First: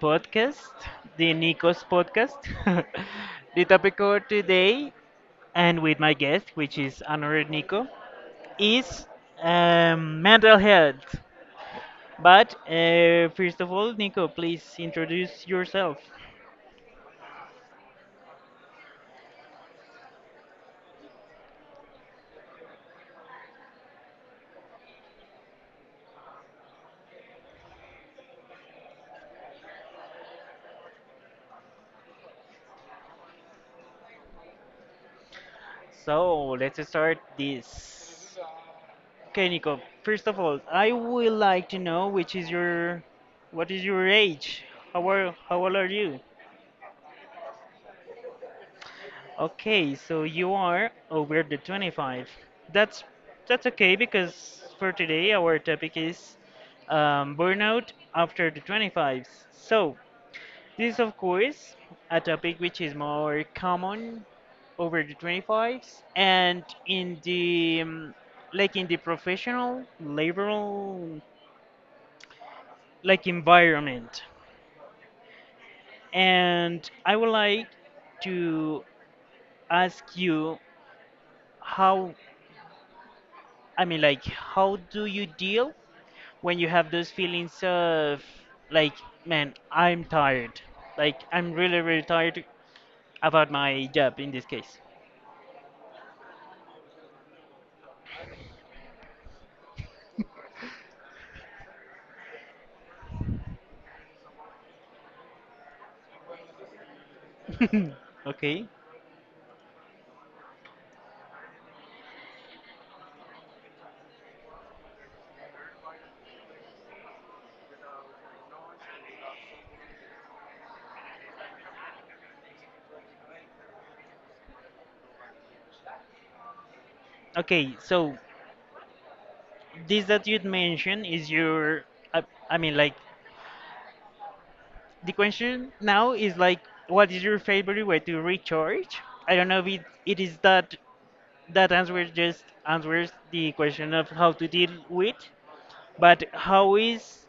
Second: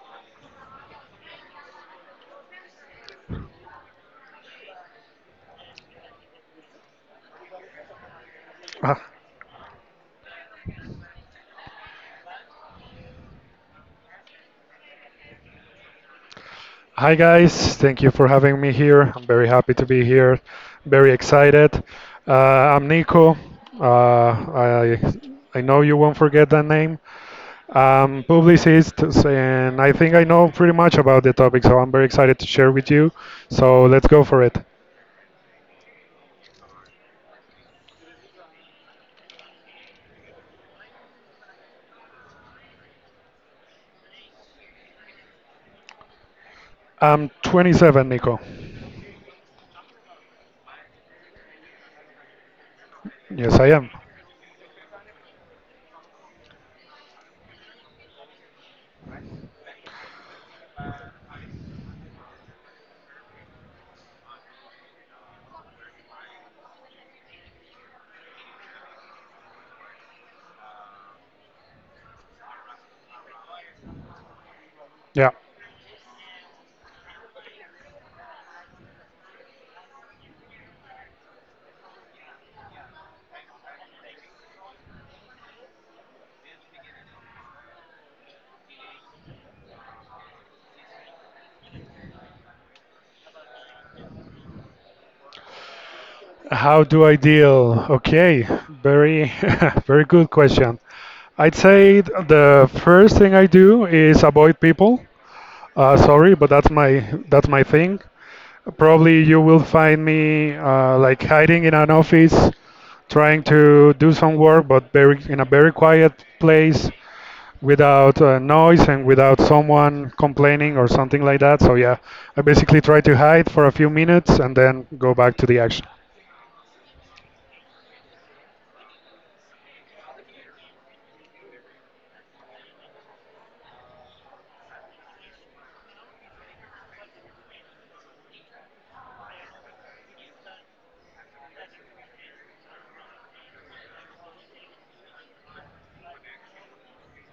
podcast, the Nikos podcast. The topic of today, and with my guest, which is another Nico, Uh, is mental health. But first of all, Nico, please introduce yourself. Hi guys, thank you for having me here. I'm very happy to be here, very excited. Uh, I'm Nico. Uh, I I know you won't forget that name. I'm publicist, and I think I know pretty much about the topic, so I'm very excited to share with you. So let's go for it. So let's start this. Okay, Nico. First of all, I would like to know which is your, what is your age? How old are you? I'm 27, Nico. Okay, so you are over the 25. That's Yes, that's I am. okay because for today our topic is burnout after the 25s. So this is of course a topic which is more common over the 25s and in the like in the professional laboral like environment. Yeah. And I would like to ask you how I mean, like, how do you deal when you have those feelings of, like, man, I'm tired. Like, I'm really, really tired about my job in this case. How do I deal? Okay, very, very good question. I'd say the first thing I do is avoid people. Sorry, but that's my thing. Okay. Probably you will find me like hiding in an office, trying to do some work, but very in a very quiet place without noise and without someone complaining or something like that. So yeah, I basically try to hide for a few minutes and then go back to the action. Okay, so this that you'd mentioned is your, I, I mean, like, the question now is like, what is your favorite way to recharge? I don't know if it is that that answer just answers the question of how to deal with. But how is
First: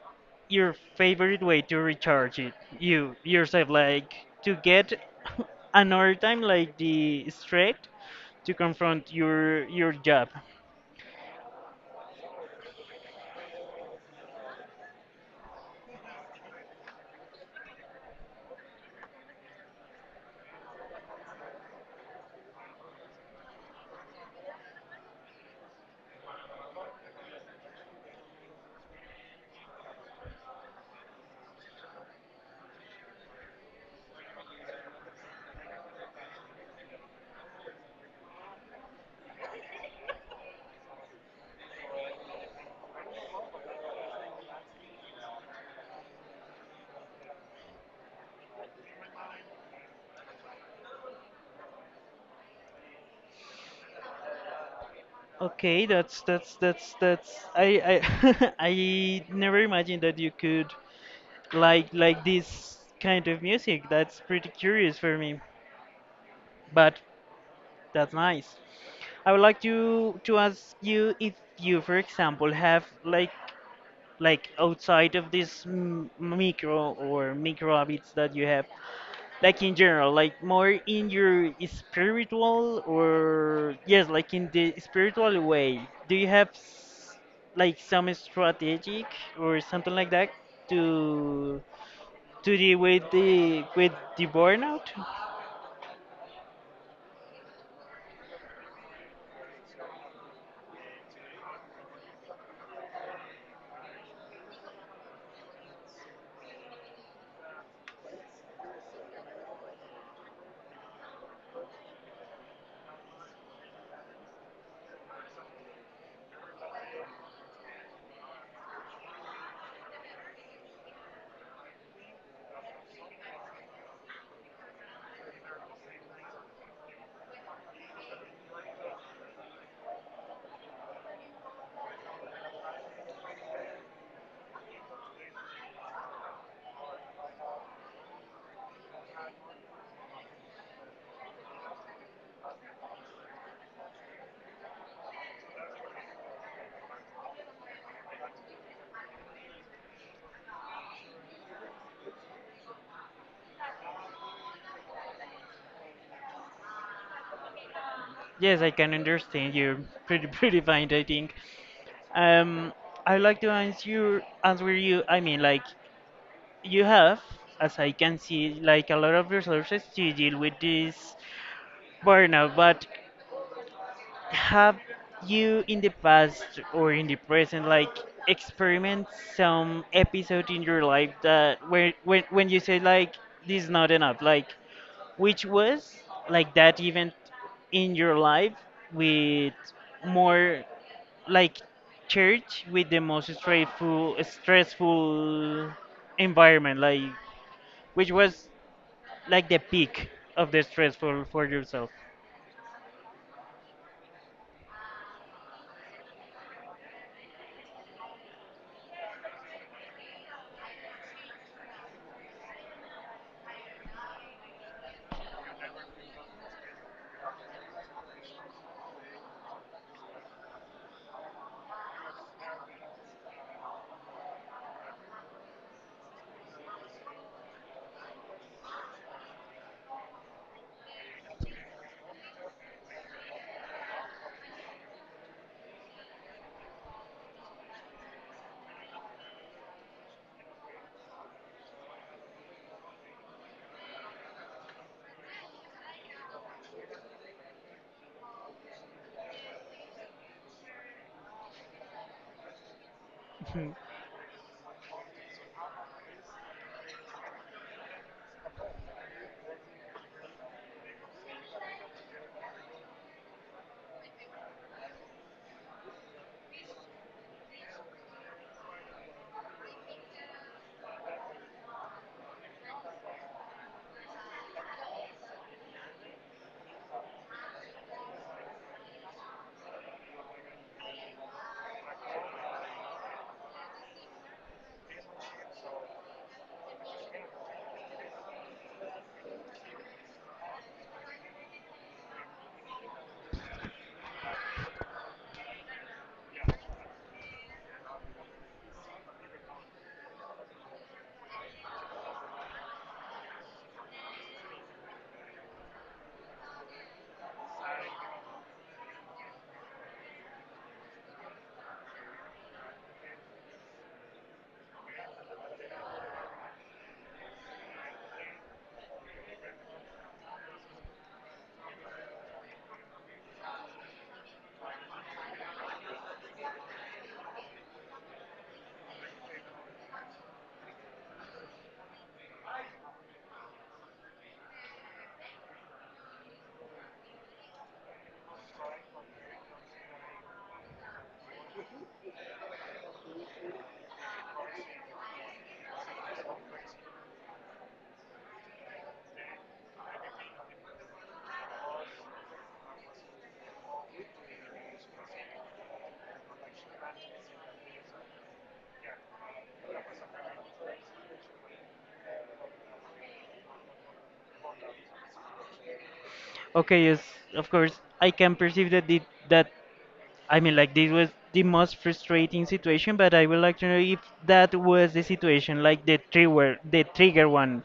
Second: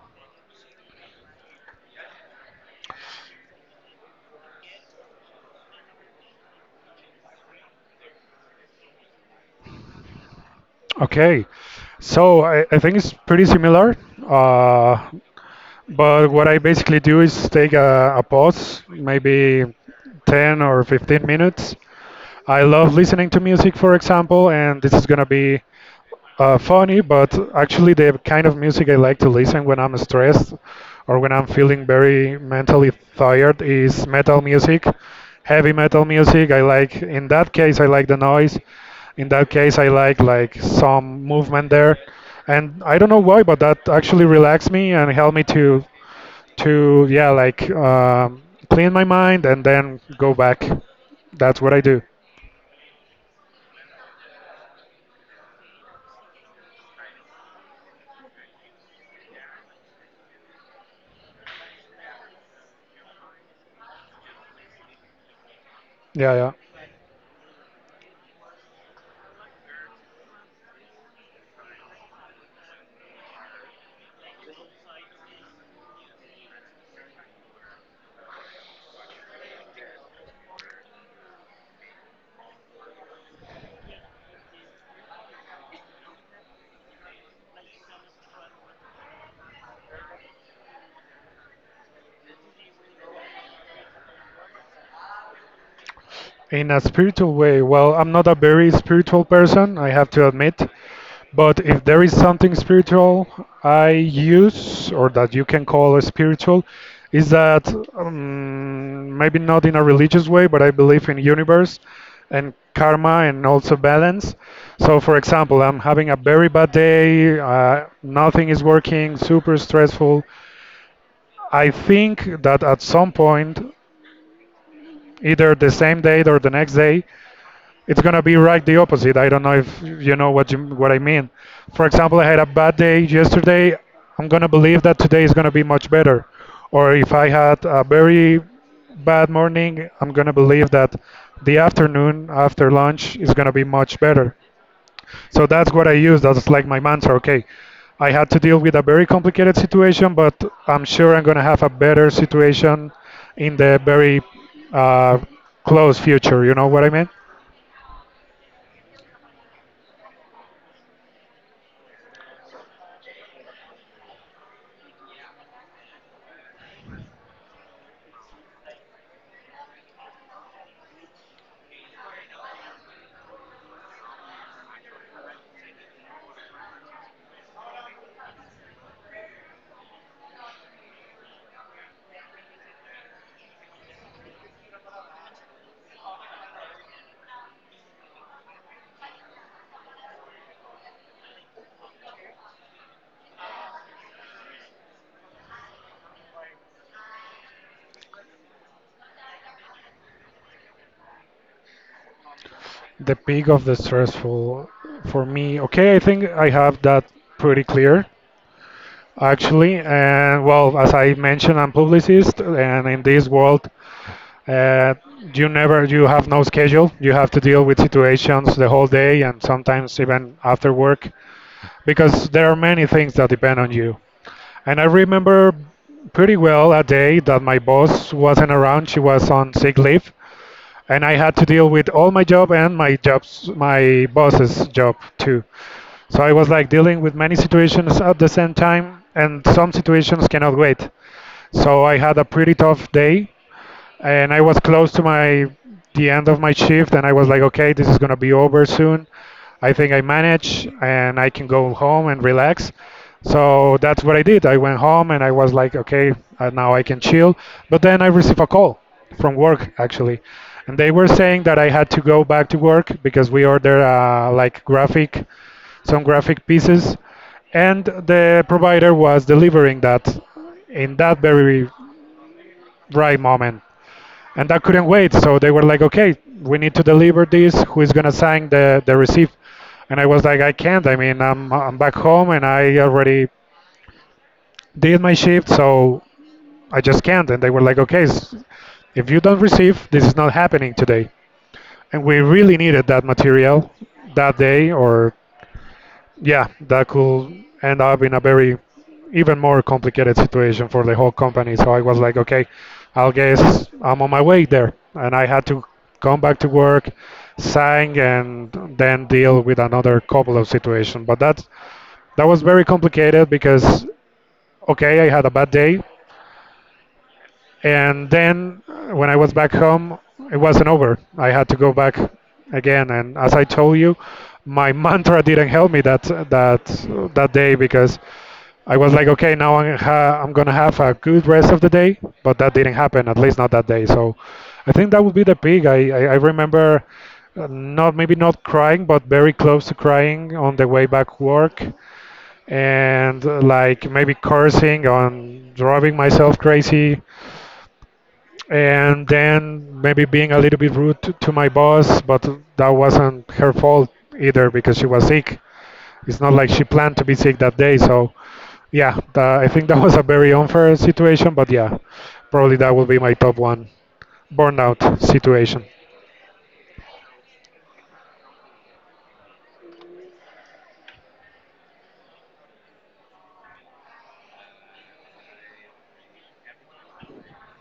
your favorite way to recharge it? You yourself, like to get another time, like the straight to confront your job. Okay, so I think it's pretty similar. Uh, but what I basically do is take a pause, maybe 10 or 15 minutes. I love listening to music, for example, and this is gonna be funny, but actually, the kind of music I like to listen when I'm stressed or when I'm feeling very mentally tired is metal music, heavy metal music. I like, in that case, I like the noise. In that case, I like some movement there, and I don't know why, but that actually relaxed me and helped me to yeah like clean my mind and then go back. That's what I do. Okay, that's I I never imagined that you could like this kind of music. That's pretty curious for me, Yeah, yeah. but that's nice. I would like to ask you if you, for example, have like outside of this micro or micro habits that you have like in general, like more in your spiritual or yes, like in the spiritual way, do you have like some strategic or something like that to to deal with the burnout? In a spiritual way, well, I'm not a very spiritual person, I have to admit, but if there is something spiritual I use or that you can call spiritual, is that maybe not in a religious way, but I believe in universe and karma and also balance. So, for example, I'm having a very bad day, nothing is working, super stressful. I think that at some point, either the same day or the next day, it's gonna be right the opposite. I don't know if what I mean. For example, I had a bad day yesterday. I'm gonna believe that today is gonna be much better. Or if I had a very bad morning, I'm gonna believe that the afternoon after lunch is gonna be much better. So that's what I use. That's like my mantra. Okay, I had to deal with a very complicated situation, but I'm sure I'm gonna have a better situation in the very uh, close future. You know what I mean? Yes, I can understand you're pretty pretty fine, I think. um I'd like to answer you, I mean, like, you have, as I can see, like a lot of resources to deal with this burnout, but have you in the past or in the present like experienced some episode in your life that where when you say like this is not enough, like which was like that event in your life with more like church with the most stressful stressful environment, like which was like the peak of the stressful for yourself. The peak of the stressful for me, okay, I think I have that pretty clear actually. And well, as I mentioned, I'm publicist, and in this world, uh, you have no schedule. You have to deal with situations the whole day, and sometimes even after work, because there are many things that depend on you. And I remember pretty well a day that my boss wasn't around; she was on sick leave, and I had to deal with all my jobs, my boss's job too. So I was like dealing with many situations at the same time, and some situations cannot wait. So I had a pretty tough day, and I was close to my the end of my shift, and I was like, okay, this is gonna be over soon. I think I manage, and I can go home and relax. Mhm. So that's what I did. I went home, and I was like, okay, now I can chill. But then I received a call from work actually, and they were saying that I had to go back to work because we ordered like graphic some graphic pieces, and the provider was delivering that in that very right moment and that couldn't wait. So they were like, okay, we need to deliver this. Who is gonna sign the receipt? And I was like, I can't. I mean, I'm back home and I already did my shift, so I just can't. And they were like, okay, if you don't receive, this is not happening today. And we really needed that material that day or yeah, that could end up in a very even more complicated situation for the whole company. So I was like, okay, I'll guess I'm on my way there. And I had to come back to work, sign, and then deal with another couple of situations. But that was very complicated because okay, I had a bad day, and then when I was back home, it wasn't over. I had to go back again, and as I told you, my mantra didn't help me that day because I was like, okay, now I'm gonna have a good rest of the day, but that didn't happen, at least not that day. So I think that would be the peak. I remember not maybe not crying, but very close to crying on the way back work, and like maybe cursing on driving myself crazy, and then maybe being a little bit rude to my boss, but that wasn't her fault either because she was sick. It's not like she planned to be sick that day, so yeah, I think that was a very unfair situation, but yeah, probably that will be my top one burnout situation. Okay, yes, of course. I can perceive that the, that I mean, like this was the most frustrating situation, but I would like to know if that was the situation, like the trigger one.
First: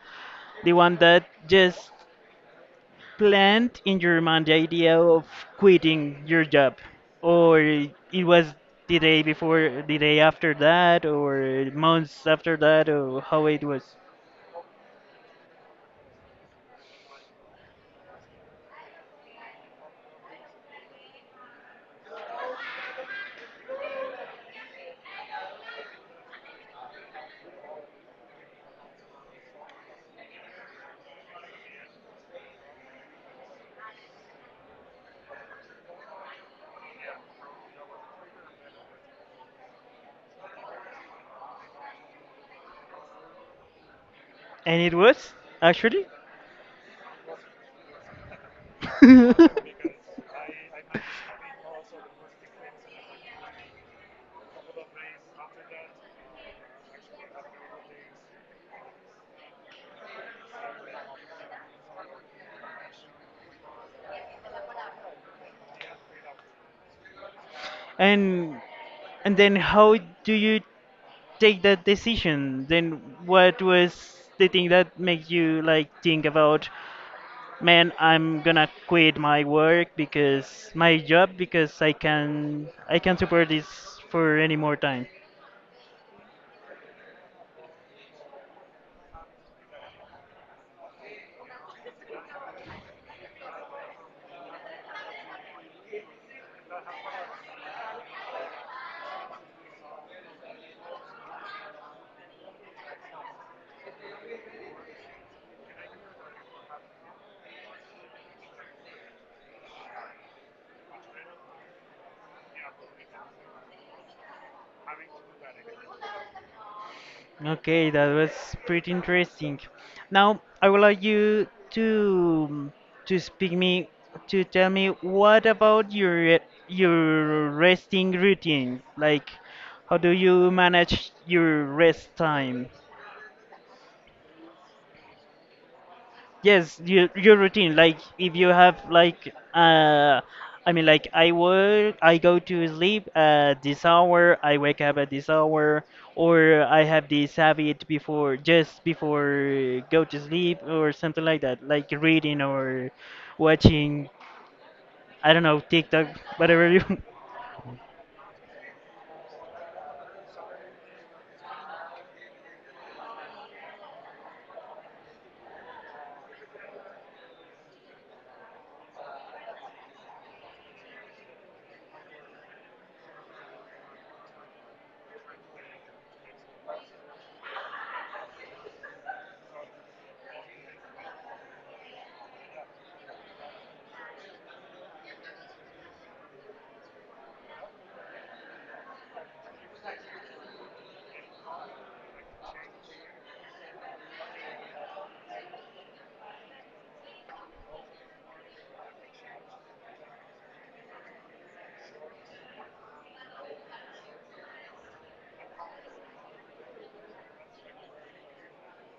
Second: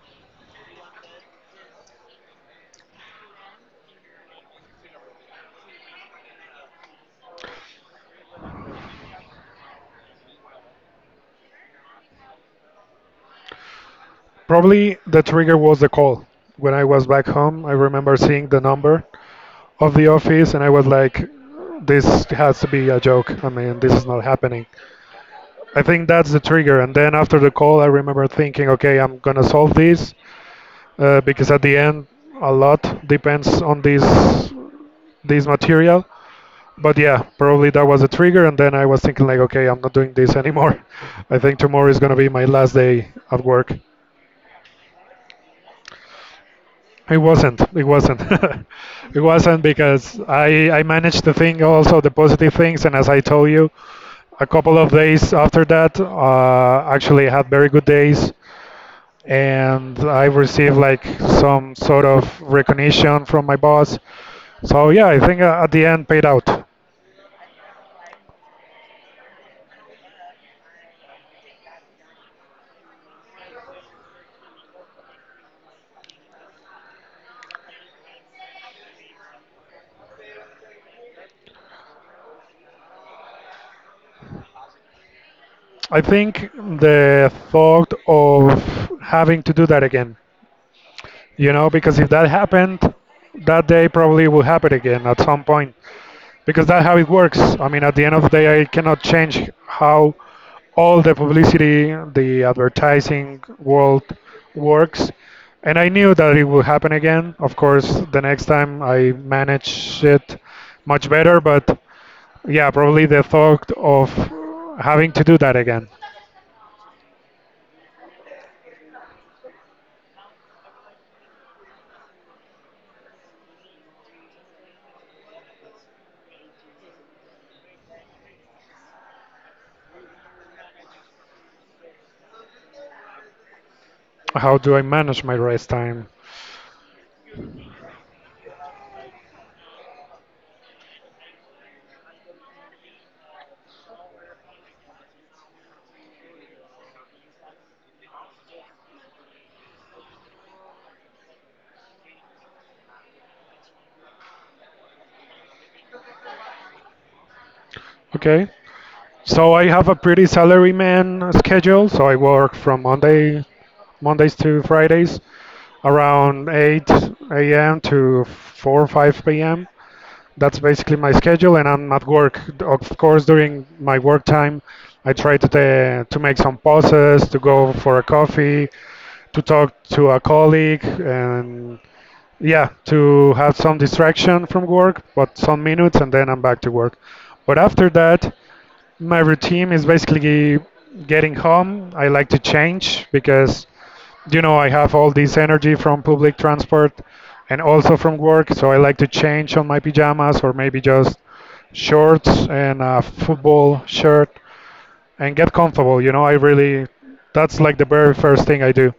The one that just plant in your mind the idea of quitting your job. Or it was the day before the day after that or months after that or how it was. Probably the trigger was the call. When I was back home, I remember seeing the number of the office and I was like, this has to be a joke. I mean, this is not happening. I think that's the trigger. And then after the call, I remember thinking, okay, I'm going to solve this because at the end, a lot depends on this material. But yeah, probably that was a trigger. And then I was thinking like, okay, I'm not doing this anymore. I think tomorrow is gonna be my last day at work. And it was, actually? It wasn't. It wasn't. It wasn't because I managed to think also the positive things. And as I told you, a couple of days after that, actually had very good days. And I received like some sort of recognition from my boss. So yeah, I think at the end paid out. and and then how do you take that decision? Then what was the thing that makes you like think about, man, I'm gonna quit my work because my job because I can I can't support this for any more time. I think the thought of having to do that again, you know, because if that happened, that day probably will happen again at some point, because that's how it works. I mean, at the end of the day, I cannot change how all the publicity, the advertising world works. And I knew that it would happen again. Of course, the next time I managed it much better, but yeah, probably the thought of having to do that again. Okay, that was pretty interesting. Now, I would like you to speak me to tell me what about your resting routine? Like, how do you manage your rest time? How do I manage my rest time? Yes, your routine. Like if you have like I mean like I work, I go to sleep at this hour, I wake up at this hour, or I have this habit before just before go to sleep or something like that, like reading or watching. I don't know, TikTok, whatever you Okay. So I have a pretty salaryman schedule. So I work from Mondays to Fridays around 8 a.m. to 4 or 5 p.m. That's basically my schedule, and I'm at work. Of course, during my work time, I try to make some pauses, to go for a coffee, to talk to a colleague, and yeah, to have some distraction from work, but some minutes, and then I'm back to work. But after that, my routine is basically getting home. I like to change because, you know, I have all this energy from public transport and also from work, so I like to change on my pajamas or maybe just shorts and a football shirt and get comfortable. You know, that's like the very first thing I do.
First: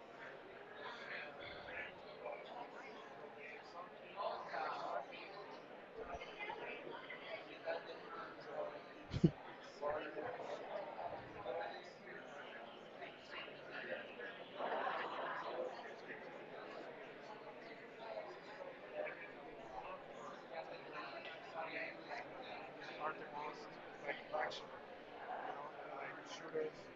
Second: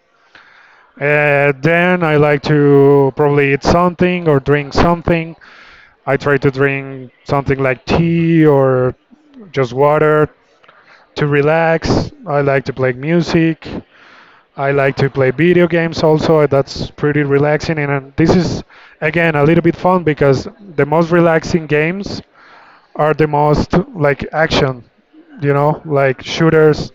Then I like to probably eat something or drink something. I try to drink something like tea or just water to relax. I like to play music. I like to play video games also. That's pretty relaxing. And this is, again, a little bit fun because the most relaxing games are the most like action, you know, like shooters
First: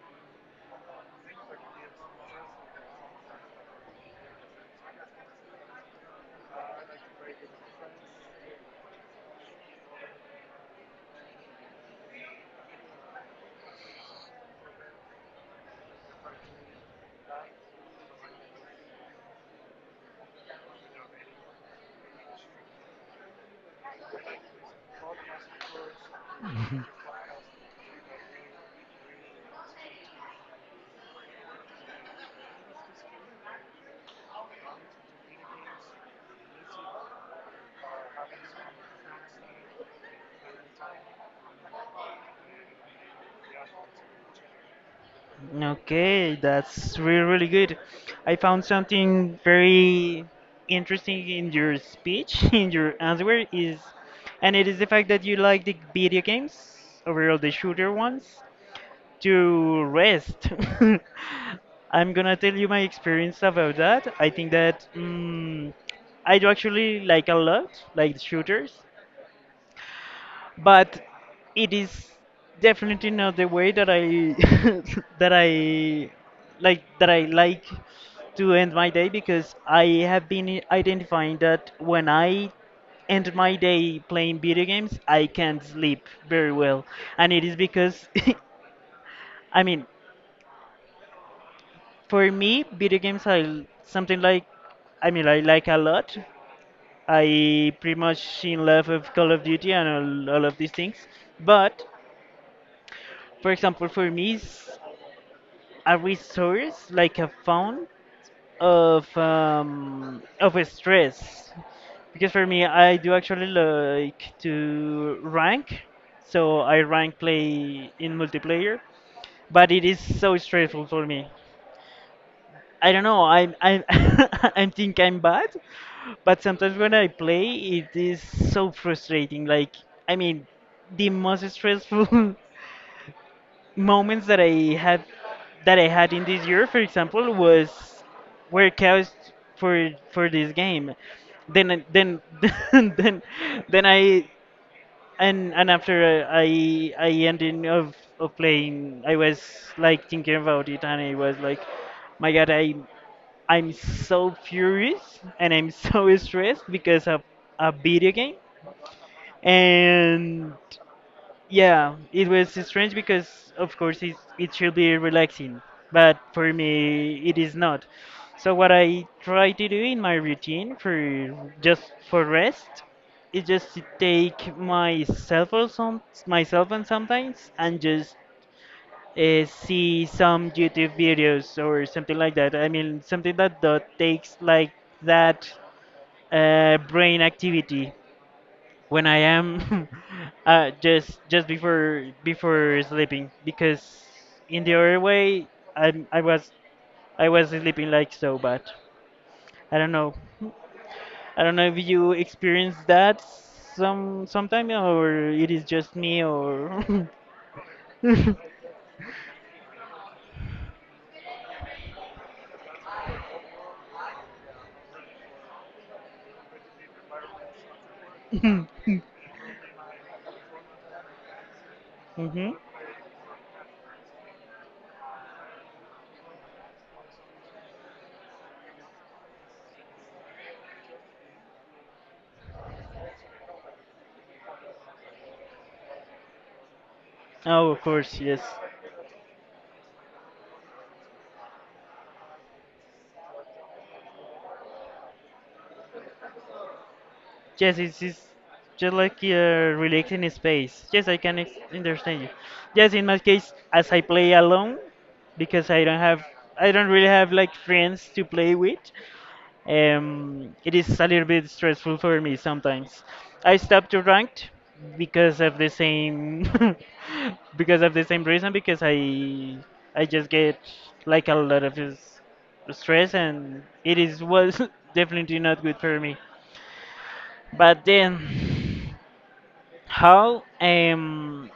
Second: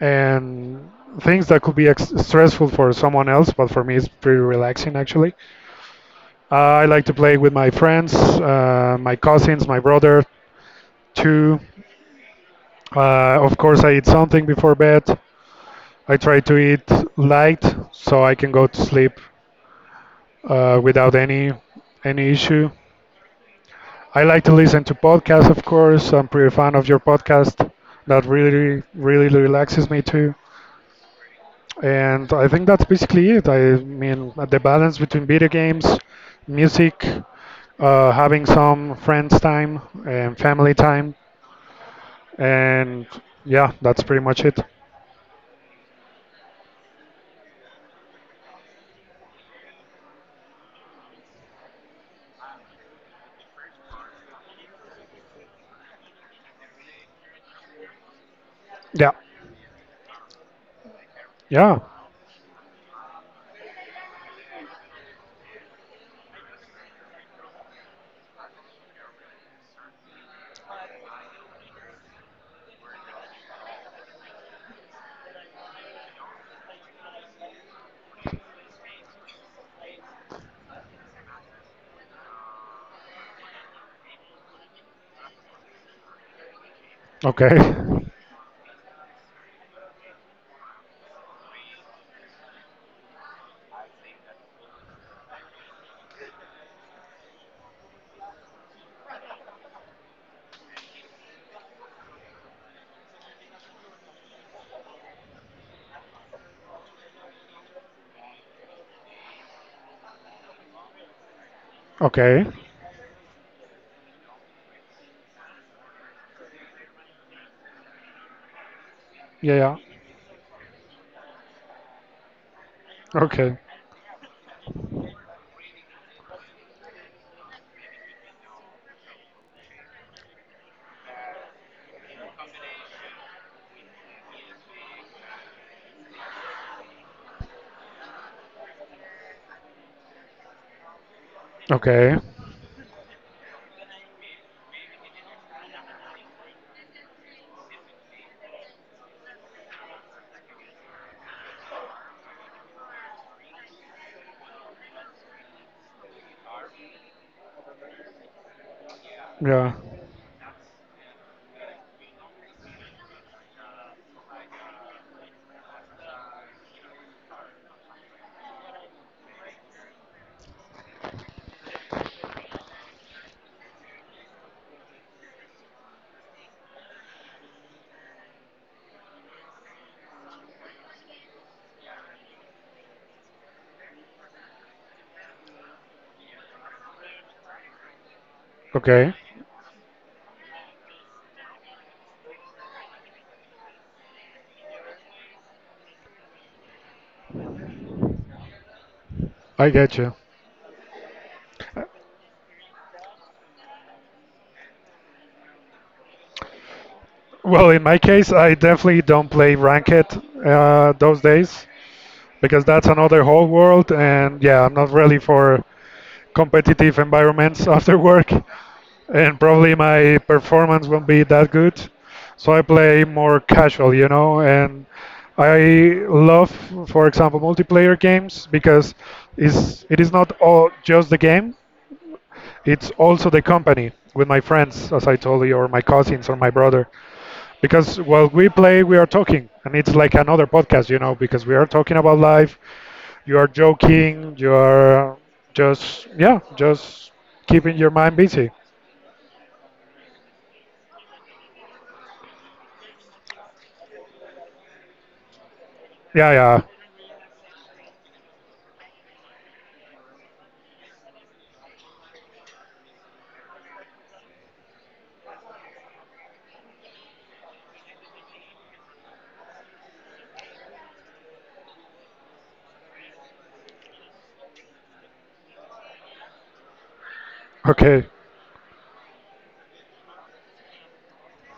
and things that could be stressful for someone else. But for me, it's pretty relaxing actually. I like to play with my friends, my cousins, my brother. Two, of course, I eat something before bed. I try to eat light so I can go to sleep without any issue. I like to listen to podcasts, of course. I'm pretty fan of your podcast. That really, really relaxes me too. And I think that's basically it. I mean, the balance between video games, music, having some friends time and family time, and yeah, that's pretty much it. Okay, that's really, really good. I found something very interesting in your speech, in your answer is, and it is the fact that you like the video games, overall the shooter ones, Yeah, to rest. yeah. I'm gonna tell you my experience about that. I think that I do actually like a lot, like shooters, but it is definitely not the way that I that I that I like to end my day because I have been identifying that when I end my day playing video games, I can't sleep very well, and it Okay. is because I mean, for me, video games are something like I mean I like a lot. I pretty much in love of Call of Duty and all of these things, but for example, for me, a resource like a phone of stress because Okay. for me I do actually like to rank, so I rank play in multiplayer, Yeah, but yeah. it is so stressful for me. I don't know, Okay. I I think I'm bad, but sometimes when I play, it is so frustrating like I mean the most stressful moments that I had in this year, for example, was were caused for this game. Okay. Then then then I and after I ended of playing, I was like thinking about it, and I was like, my God, I'm so furious and I'm so stressed because of a video game, Yeah. and yeah, it was strange because, of course, it should be relaxing, but for me, it is not. So, what I try to do in my routine for just for rest is just to take myself or some my cell phone sometimes and just see some YouTube videos or something like that. I mean, something that, that takes like that brain activity when Okay. I am just just before sleeping because in the other way I I was I was sleeping like so bad. I I don't get you. know. I don't know if you experience that some sometime or it is just me or. Well, in my case, I definitely don't play ranked those days because that's another whole world, and yeah, I'm not really for competitive environments after work. And probably my performance won't be that good. So Hmm. I play more casual, and I love, for example, multiplayer games because it is not all just the game. It's also the company with my friends, as I told you, or my cousins or my brother. Oh, of Because course, while yes. we play, we are talking, and it's like another podcast, because we are talking about life. You are joking, you are just keeping Yes, your mind it's busy. just like relaxing space. Yes, I can understand you. Yes, in my case, as I play alone, because I don't have, Yeah, yeah, I don't really have like friends to play with. It is a little bit stressful for me sometimes. I stopped to ranked because of the same, because of the same reason. Because I just get like a lot of stress, and it is was definitely not good for me. But okay. then, how?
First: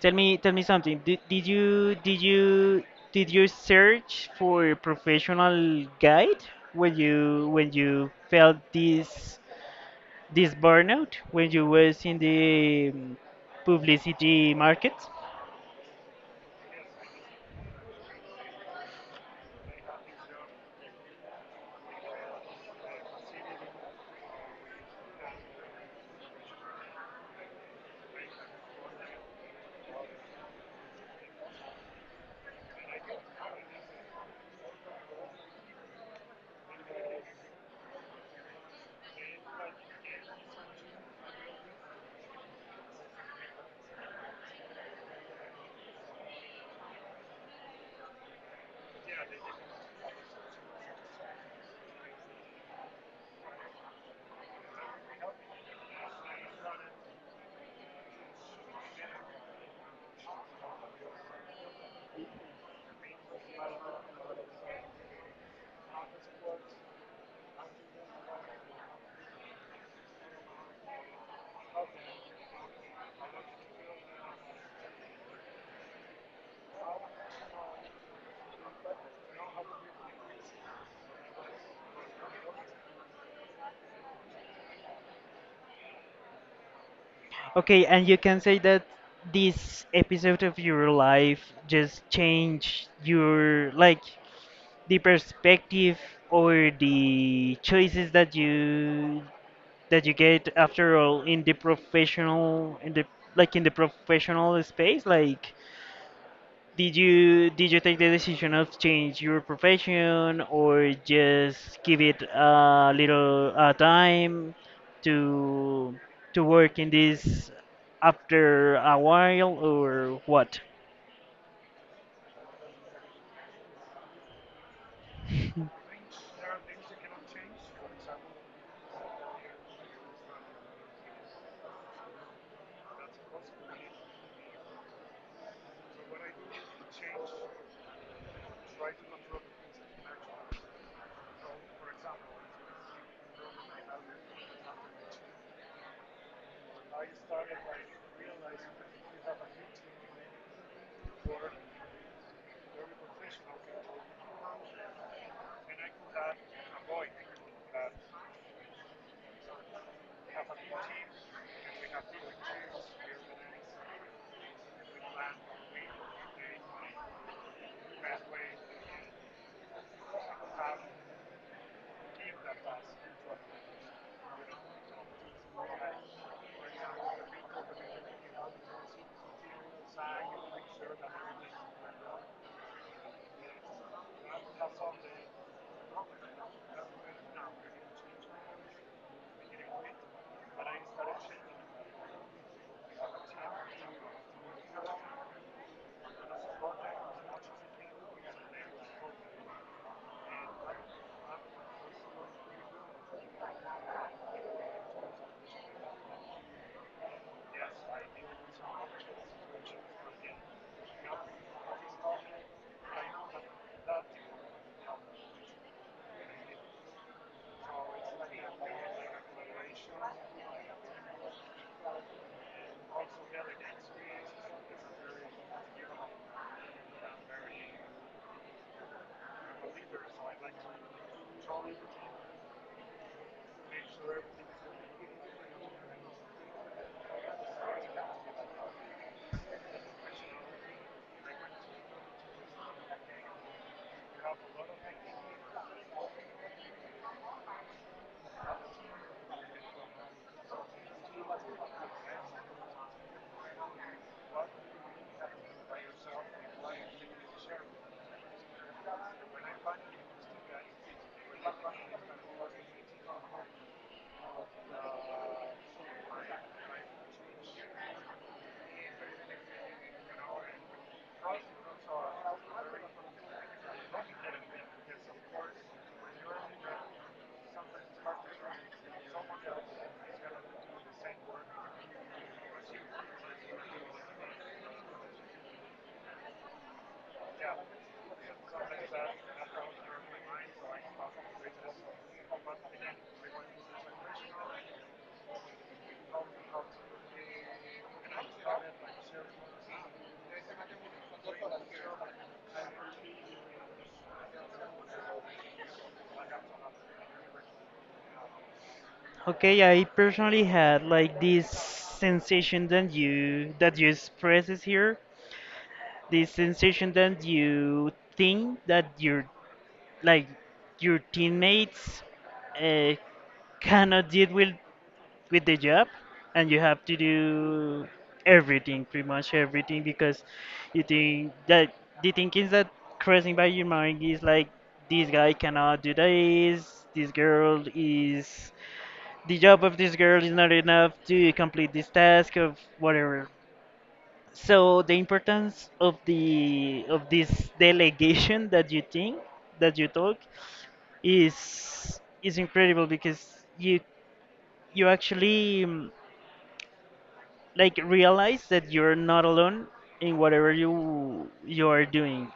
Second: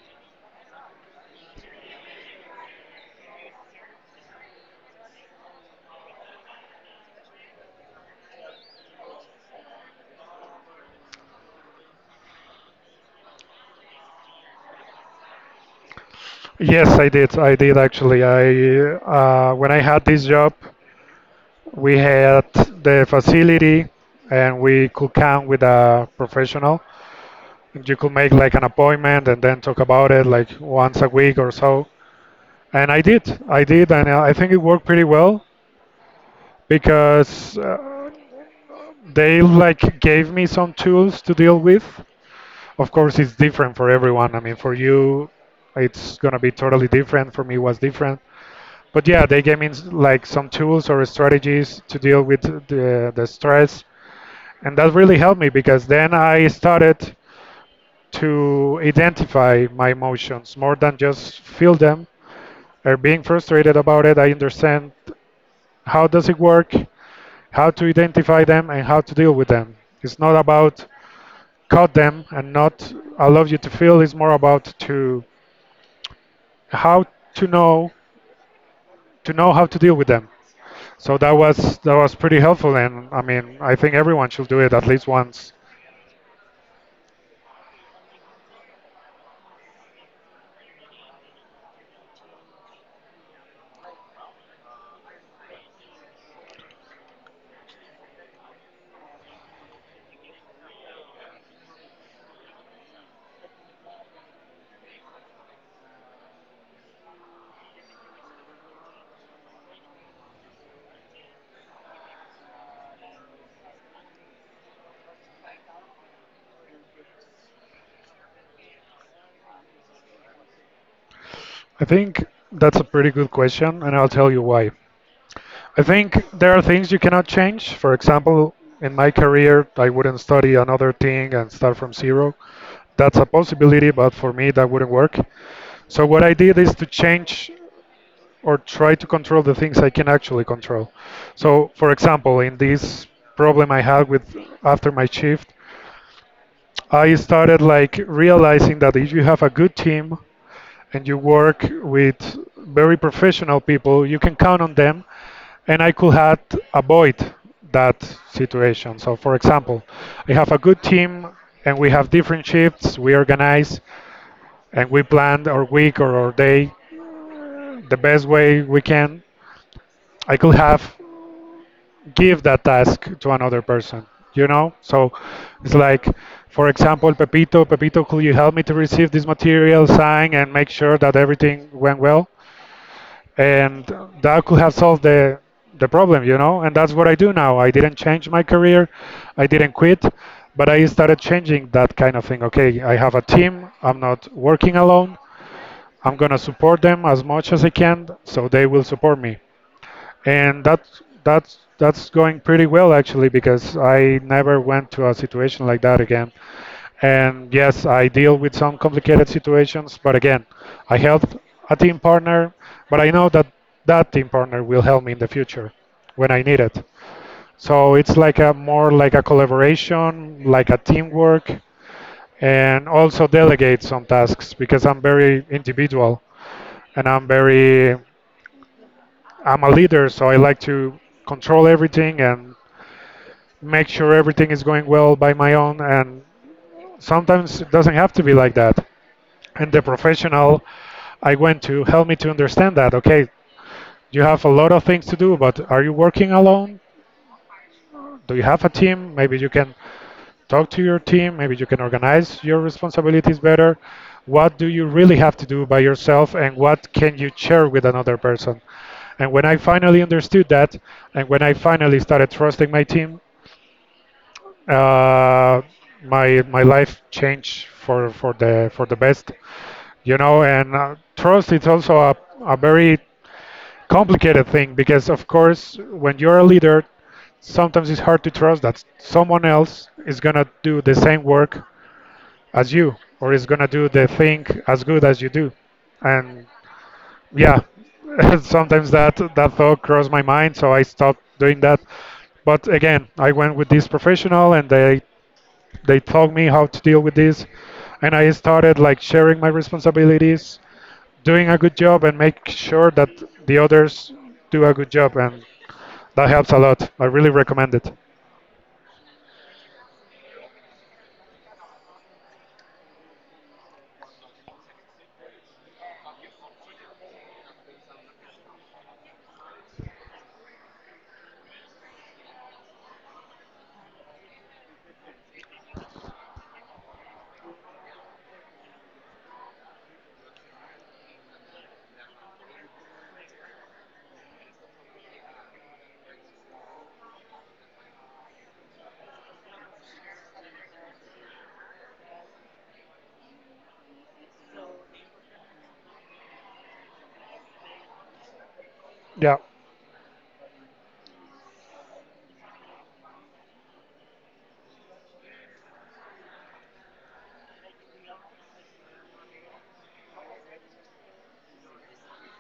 Tell me something. Did you search for a professional guide when you felt this this burnout when you was in the publicity market? Yes, I did. I did actually. I When I had this job, we had the facility, and we could come with a professional. You could make like an appointment and then talk about it like once a week or so. And I did. I did, and I think it worked pretty well because they like gave me some tools to deal with. Of course, it's different for everyone. I mean, for you, it's gonna be totally different. For me, it was different. But yeah, they gave me like some tools or strategies to deal with the stress. And that really helped me because then I started to identify my emotions more than just feel them or being frustrated about it. I understand how does it work, how to identify them and how to deal with them. It's not about cut them and not allow you to feel. It's more about to how to know to know how to deal with them. So that was pretty helpful, and I mean, I think everyone should do it at least once. Okay, and you can say that this episode of your life just changed your like the perspective or the choices that you get after all in the professional in the like in the professional space like did you take the decision of change your profession or just give it a little time to to work in this after a while or what? I think that's a pretty good question, and I'll tell you why. I think there are things you cannot change. For example, in my career, I wouldn't study another thing and start from zero. That's a possibility, but for me, that wouldn't work. So what I did is to change or try to control the things I can actually control. So, for example, in this problem I had with after my shift, I started like realizing that if you have a good team and you work with very professional people, you can count on them, and I could have avoid that situation. So, for example, I have a good team, and we have different shifts. We organize and we plan our week or our day the best way we can. I could have give that task to another person, you know. So it's like, for example, pepito, could you help me to receive this material sign and make sure that everything went well, and that could have solved the problem, you know. And that's what I do now. I didn't change my career. I didn't quit, but I started changing that kind of thing. Okay, I have a team. I'm not working alone. I'm going to support them as much as I can so they will support me. And that's going pretty well actually, because I never went to a situation like that again. And yes, I deal with some complicated situations, but again, I helped a team partner, but I know that that team partner will help me in the future when I need it. So it's like a more like a collaboration, like a teamwork, and also delegate some tasks because I'm very individual and I'm a leader, so I like to control everything and make sure everything is going well by my own, and sometimes it doesn't have to be like that. And the professional I went to helped me to understand that. Okay, you have a lot of things to do, but are you working alone? Do you have a team? Maybe you can talk to your team. Maybe you can organize your responsibilities better. What do you really have to do by yourself, and what can you share with another person? And when I finally understood that, and when I finally started trusting my team, uh, my life changed for for the best, you know. And trust is also a very complicated thing, because of course when you're a leader, sometimes it's hard to trust that someone else is going to do the same work as you or is going to do the thing as good as you do. And yeah, sometimes that thought crossed my mind, so I stopped doing that. But again, I went with this professional, and they taught me how to deal with this, and I started like sharing my responsibilities, doing a good job, and make sure that the others do a good job, and that helps a lot. I really recommend it. Okay, I personally had like this sensation that you expresses here, this sensation that you think that your like your teammates uh, cannot deal with the job, and you have to do everything, pretty much everything, because you think that the thinking that crossing by your mind is like this guy cannot do this, this girl is the job of this girl is not enough to complete this task of whatever. So the importance of the of this delegation that you think Yeah, that you talk is incredible because you actually like realize that you're not alone in whatever you you are doing.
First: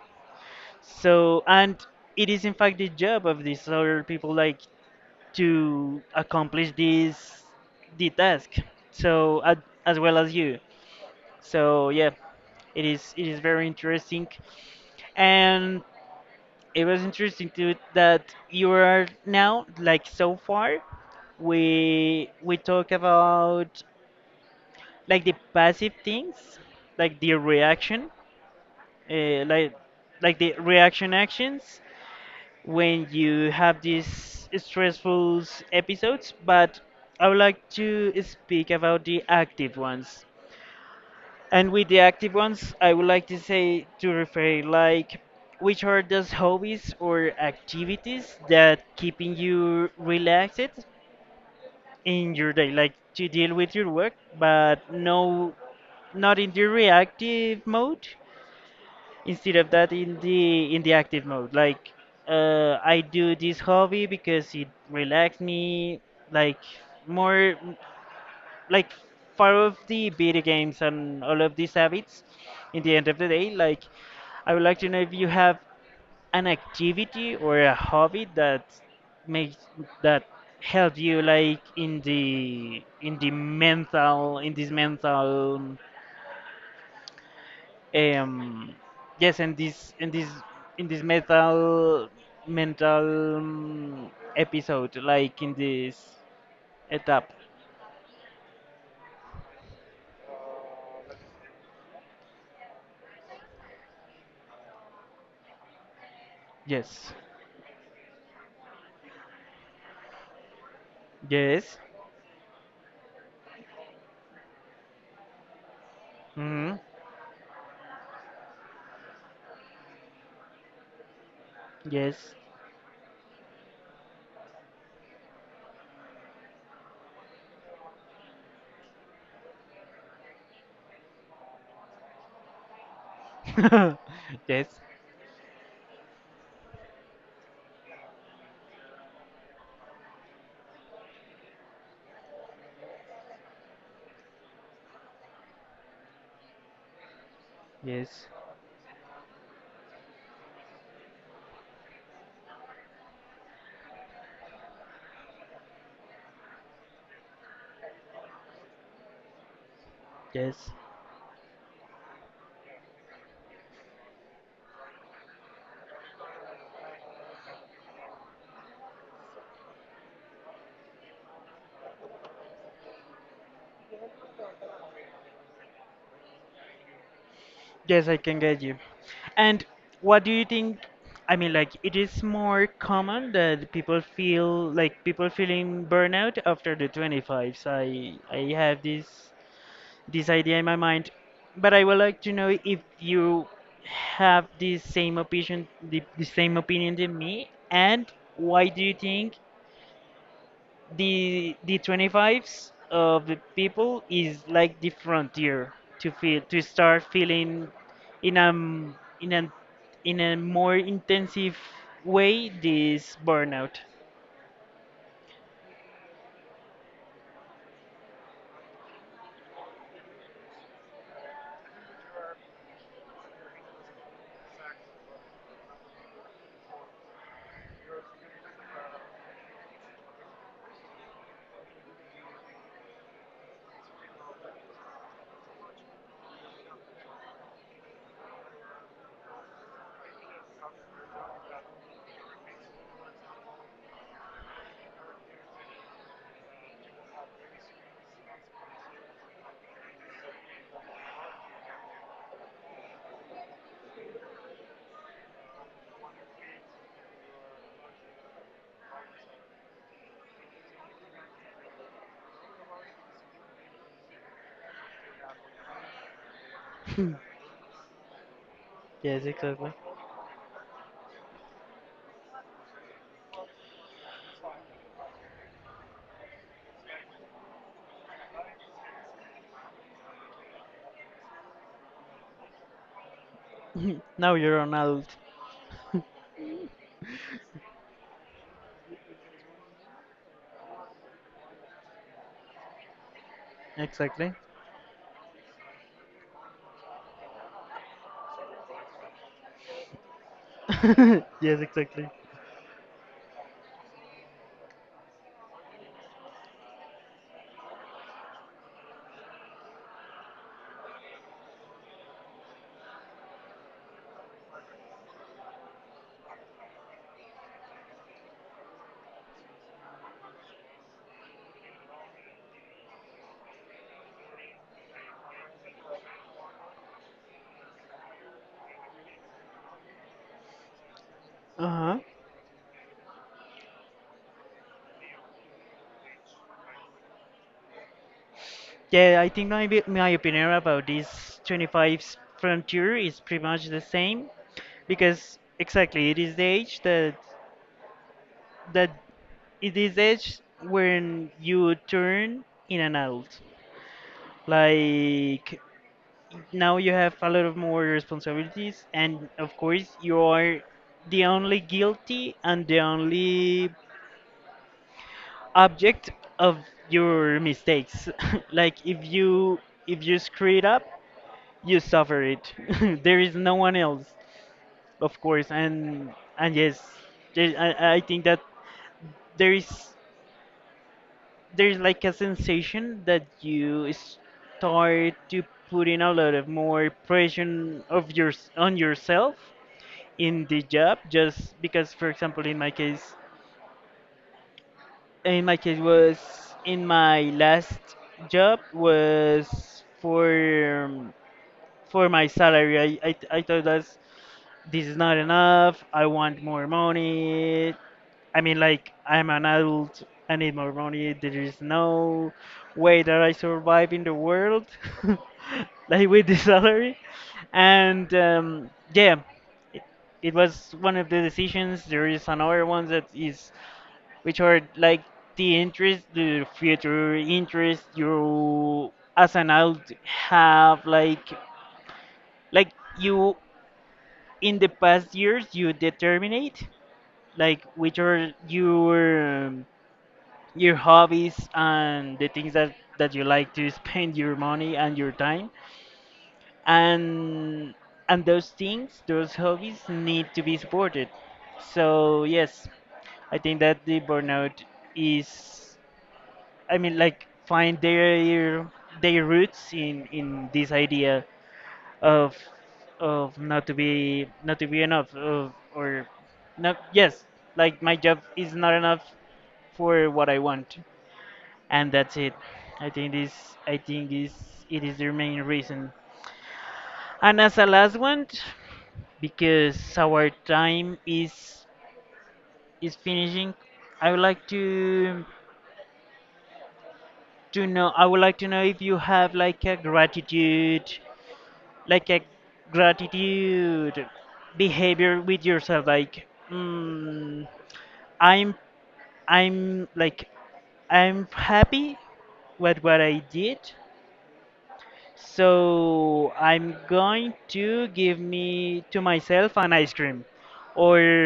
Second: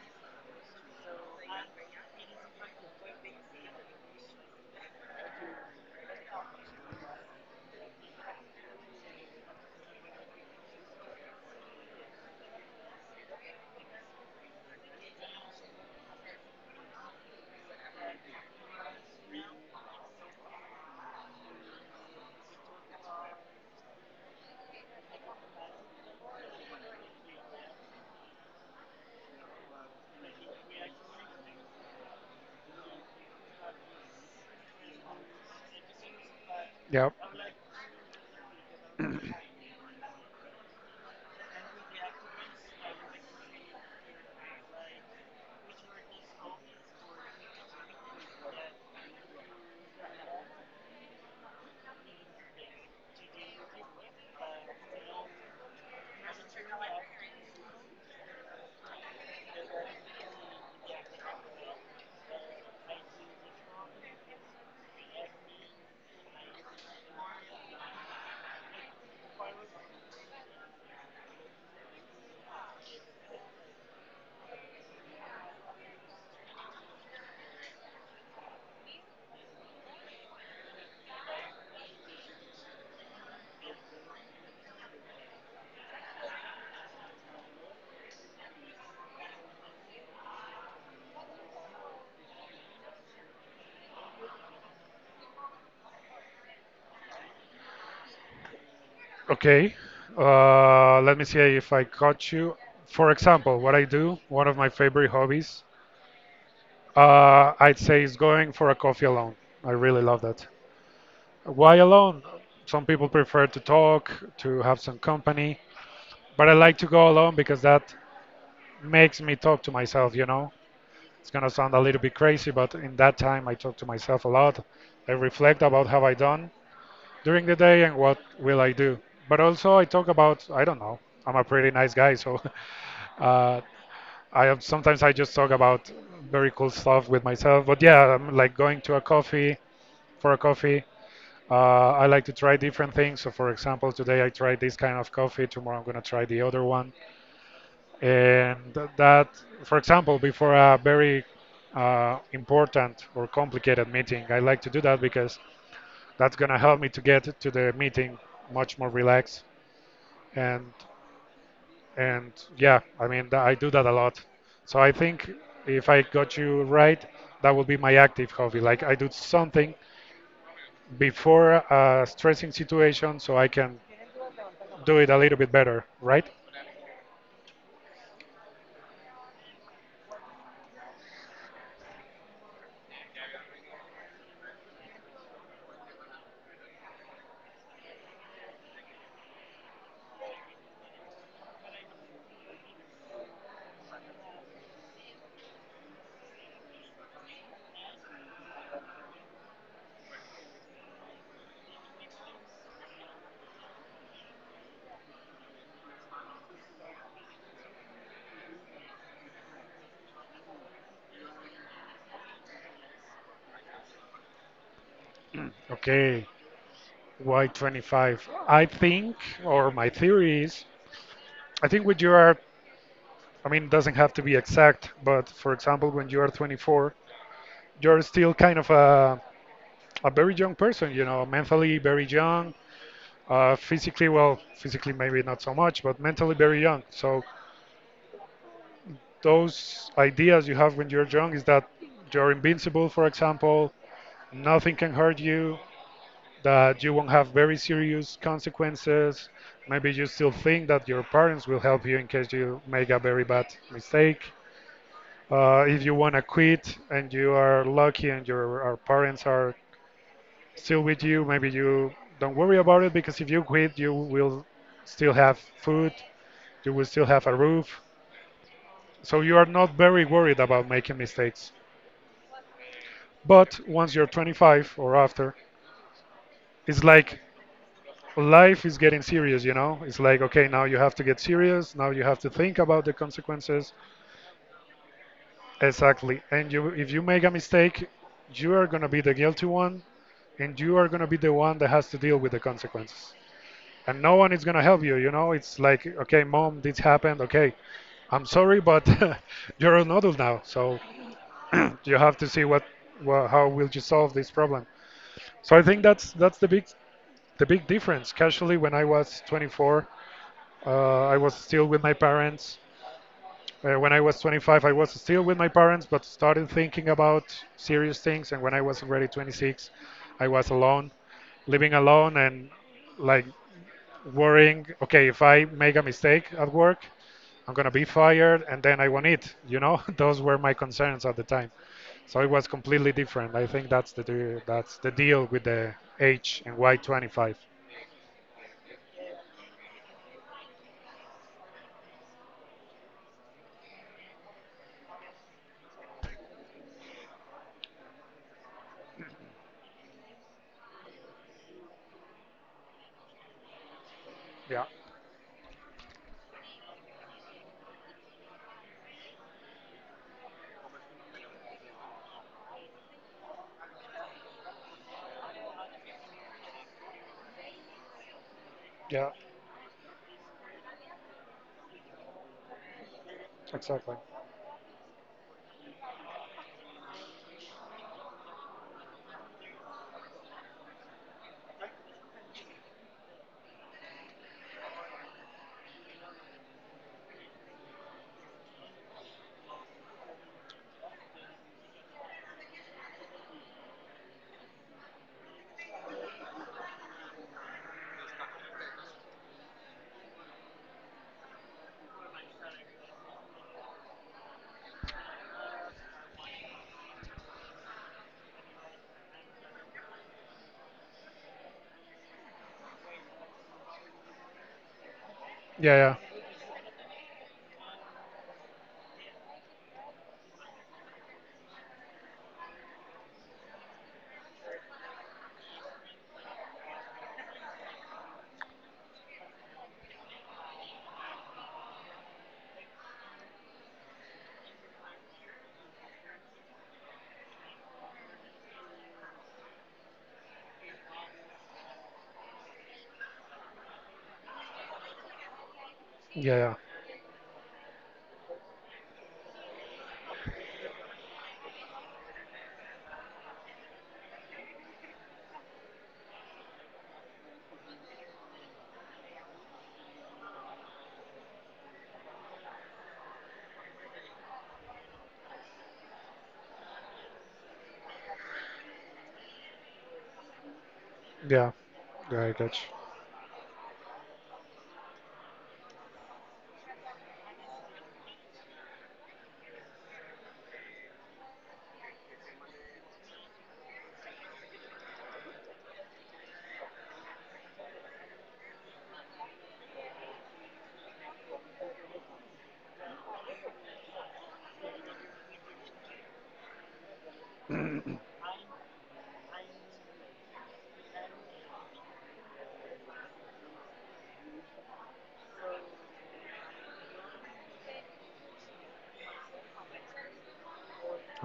So and it is in fact the job of these other people like to accomplish this the task. So as well as you. So yeah, it is very interesting, and it was interesting too that you are now like so far we talk about like the passive things, like the reaction, uh, like like the reaction actions when you have these stressful episodes, but yeah, I would like to speak about the active ones. And with the active ones, I would like to say to refer like which are those hobbies or activities that keeping you relaxed in your day, like to deal with your work, but no, not in the reactive mode. Instead of that, in the active mode, like I do this hobby because it relaxes me, like more like far of the video games and all of these habits in the end of the day, like I would like to know if you have an activity or a hobby that makes that help you like in the mental in this mental um yes in this in this in this mental mental episode like in this etap. okay. Let me see if I caught you. For example, what I do, one of my favorite hobbies, Yes. I'd say is going for a coffee alone. I really love that. Yes. Why alone? Some people prefer to talk, to have some company, but I Hmm. like to go alone because that makes me talk to myself, you know. It's gonna sound a little bit Yes. crazy, but in that time I talk to myself a lot. I reflect about how I done during the day and what will I do. But also I talk about I don't know. I'm a pretty nice guy, so uh, I have, Yes, sometimes I just talk about very cool stuff with myself. But yeah, I'm like going to a coffee for a coffee. I like to try different things. So, for example, today I tried this kind of coffee. Tomorrow I'm gonna try the other one, yes, and that, for example, before a very important or complicated meeting, I like to do that because that's gonna help me to get to the meeting much more relaxed. yes, And and yeah, I mean I do that a lot. So I think if I got you right, that would be my active hobby. Like I do something before a stressing situation so I can do it a little bit better, right? yes, I can get you. And what do you think? I mean, like, it is more common that people feel like people feeling burnout after the 25s. I have this idea in my mind, but I would like to know if you have the same opinion the same opinion than me, and why do you think the 25s of the people is like the frontier to start feeling in a m- in a in a more intensive way this burnout. Okay, why 25? I think, or my theory is I think when you are, I mean, it doesn't have to be exact, but for example, when you are 24, you're still kind of a very young person, you know, mentally very young, physically, well, physically maybe not so much, but mentally very young. So those ideas you have when you're young is that you're invincible, for example, nothing can hurt you, that you won't have very serious consequences. Maybe you still think that your parents will help you in case you make a very bad mistake. If you want to quit and you are lucky and your our parents are still with you, maybe you don't worry about it, because if you quit, you will still have food, you will still have a roof. So Yes, you are exactly. not very worried about making mistakes. But once you're 25 or after, it's like life is getting serious, you know? It's like, okay, now you have to get serious. Now you have to think about the consequences. Now you're an adult. Exactly. And you, if you make a mistake, you are going to be the guilty one, and you are going to be the one that has to deal with the consequences. And no Exactly. one is going to help you. You know, it's like, okay, mom, this happened. Okay, I'm sorry, but you're an adult now, so Yes, you exactly. have to see what, wha how will you solve this problem. So I think that's the big difference. Casually, when I was 24, I was still with my parents. When I was 25, I was still with my parents, but started thinking about serious things. And when I was already 26, I was alone, living alone, and like worrying, okay, if I make a mistake at work, I'm going to be fired and then I won't eat. You know, those were my concerns at the time. Uh-huh. So it was completely different. I think that's that's the deal with the H and Y25. Yeah, I think my opinion about this 25's frontier is pretty much the same because exactly it is the age that it is age when you turn in an adult. Yeah, Like now you have a lot of more responsibilities, and of course you are the only guilty and the only object of your mistakes. Like yeah, if you screw it up, you suffer it. There is no one exactly. else, of course, and yes, I think that there is there's like a sensation that you start to put in a lot of more pressure of your on yourself in the job just because for example in my case was in my last job was for my salary I thought that's this is not enough. I want more money. I mean, like, I'm an adult. I need more money. There is no way that I survive in the world, Yeah, like yeah, with this salary. And yeah, it, it was one of the decisions. There is another one that is, which are like the future interest you as an adult have, like you in the past years you determined like which are your hobbies and the things that you like to spend your money and your time yeah, yeah, and those hobbies need to be supported. So yes, I think that the burnout is, I mean, like find their roots in this idea of not to be enough of, or not, yes, like my job is not enough for what I want. yeah. And that's Yeah, I it. get you. i think this I think is, it is the main reason. And as a last one, because our time is finishing, i would like to I would like to know if you have like a gratitude behavior with yourself, like I'm i'm like I'm happy with what I did, so I'm going to give me to myself an ice cream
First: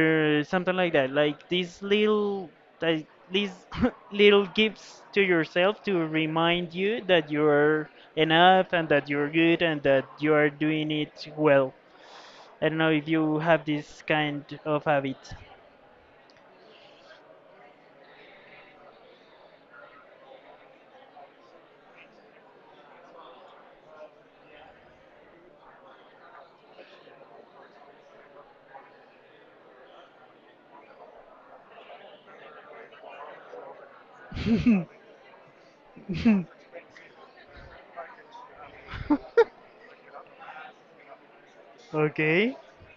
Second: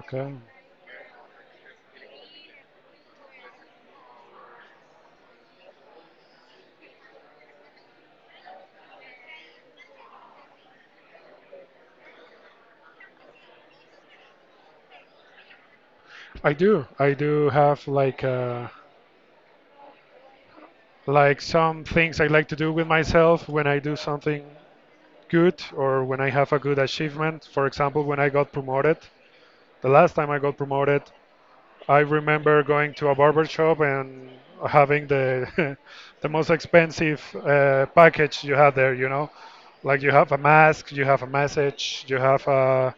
Okay. something like that, like these little like, these little gifts to yourself to remind you that you're enough and that you're good and that you are doing it well. I don't know if you have this kind of habit. I do. I do have like some things I like to do with myself when I do something good or when I have a good achievement. For example, when I got promoted, the last time I got promoted, I remember going to a barber shop and having the the most expensive package you have there. You know, like you have a mask, you have a message, you have Okay, a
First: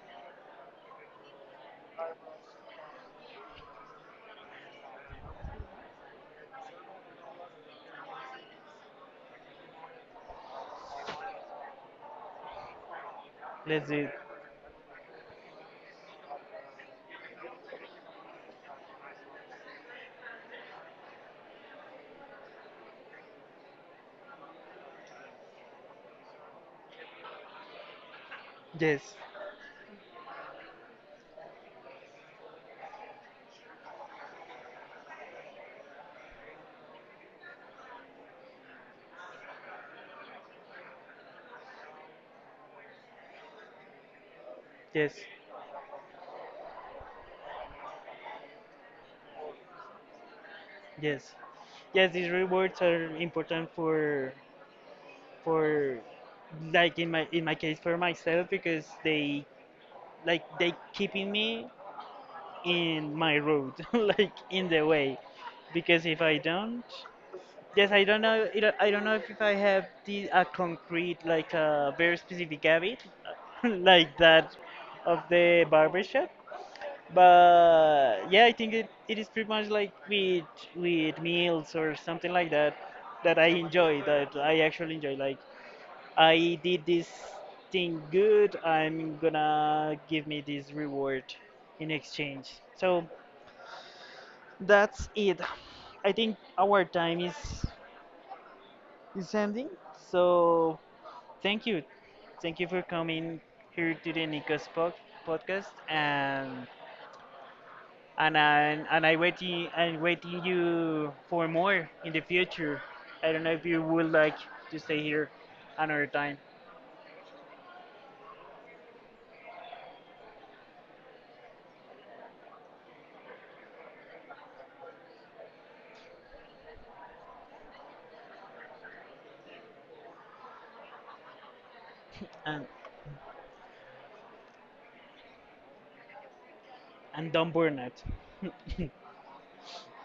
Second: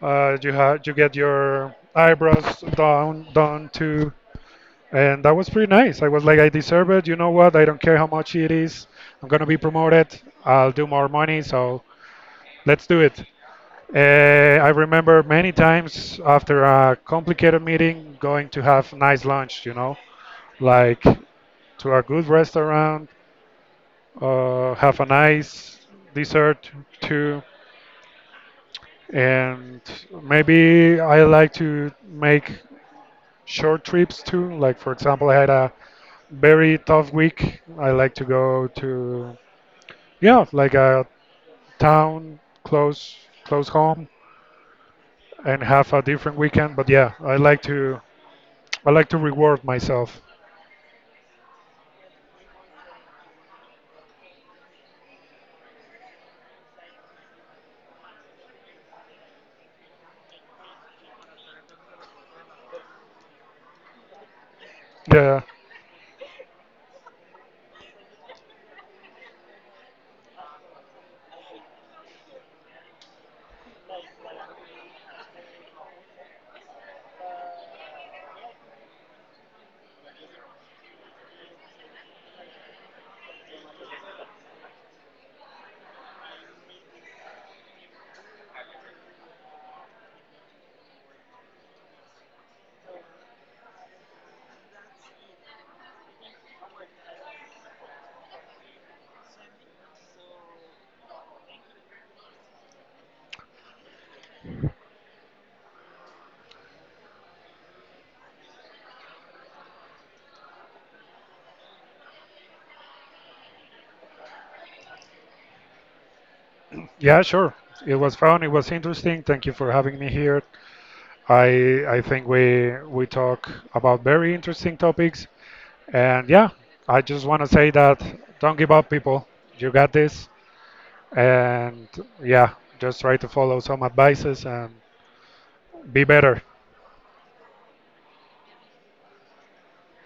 you have you get your eyebrows done too, and that was pretty nice. I was like, I deserve it. You know what? I don't care how much it is. I'm gonna be promoted. I'll do more money, so let's do it. let's do it. Uh, I remember many times after a complicated meeting going to have nice lunch, you know, like to a good restaurant, have a nice dessert too, Yes, and maybe I like to make short trips too. Like for example, I had a very tough week. I like to go to yeah, like a town close close home yes, and have a different weekend. But yeah, I like to reward myself. yes, yes. These rewards are important for like in my case for myself because they like they keeping me in my road like in the way Yeah, because if I don't, yes, I don't know I don't know if I have a concrete like a very specific habit like that of the barbershop. But yeah, I think it is pretty much like with meals or something like that that I enjoy that I actually enjoy. Like I did this thing good, I'm gonna give me this reward in exchange. So that's it. I think our time is ending. So thank you, thank you for coming here to the Nikos podcast, and and I waiting I'm waiting you for more in the future. I don't know if you would like to stay here another time yeah, sure. It was fun. It was interesting. Thank you for having me here. I think we talk about very interesting topics. And yeah, I just want to say that don't give up, people. You got this. And yeah, and just try to follow some advices and be better. Don't burn out.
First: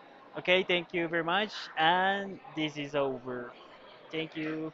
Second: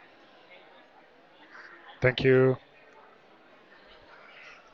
Okay, thank you very much, Thank and you. this is over. Thank you.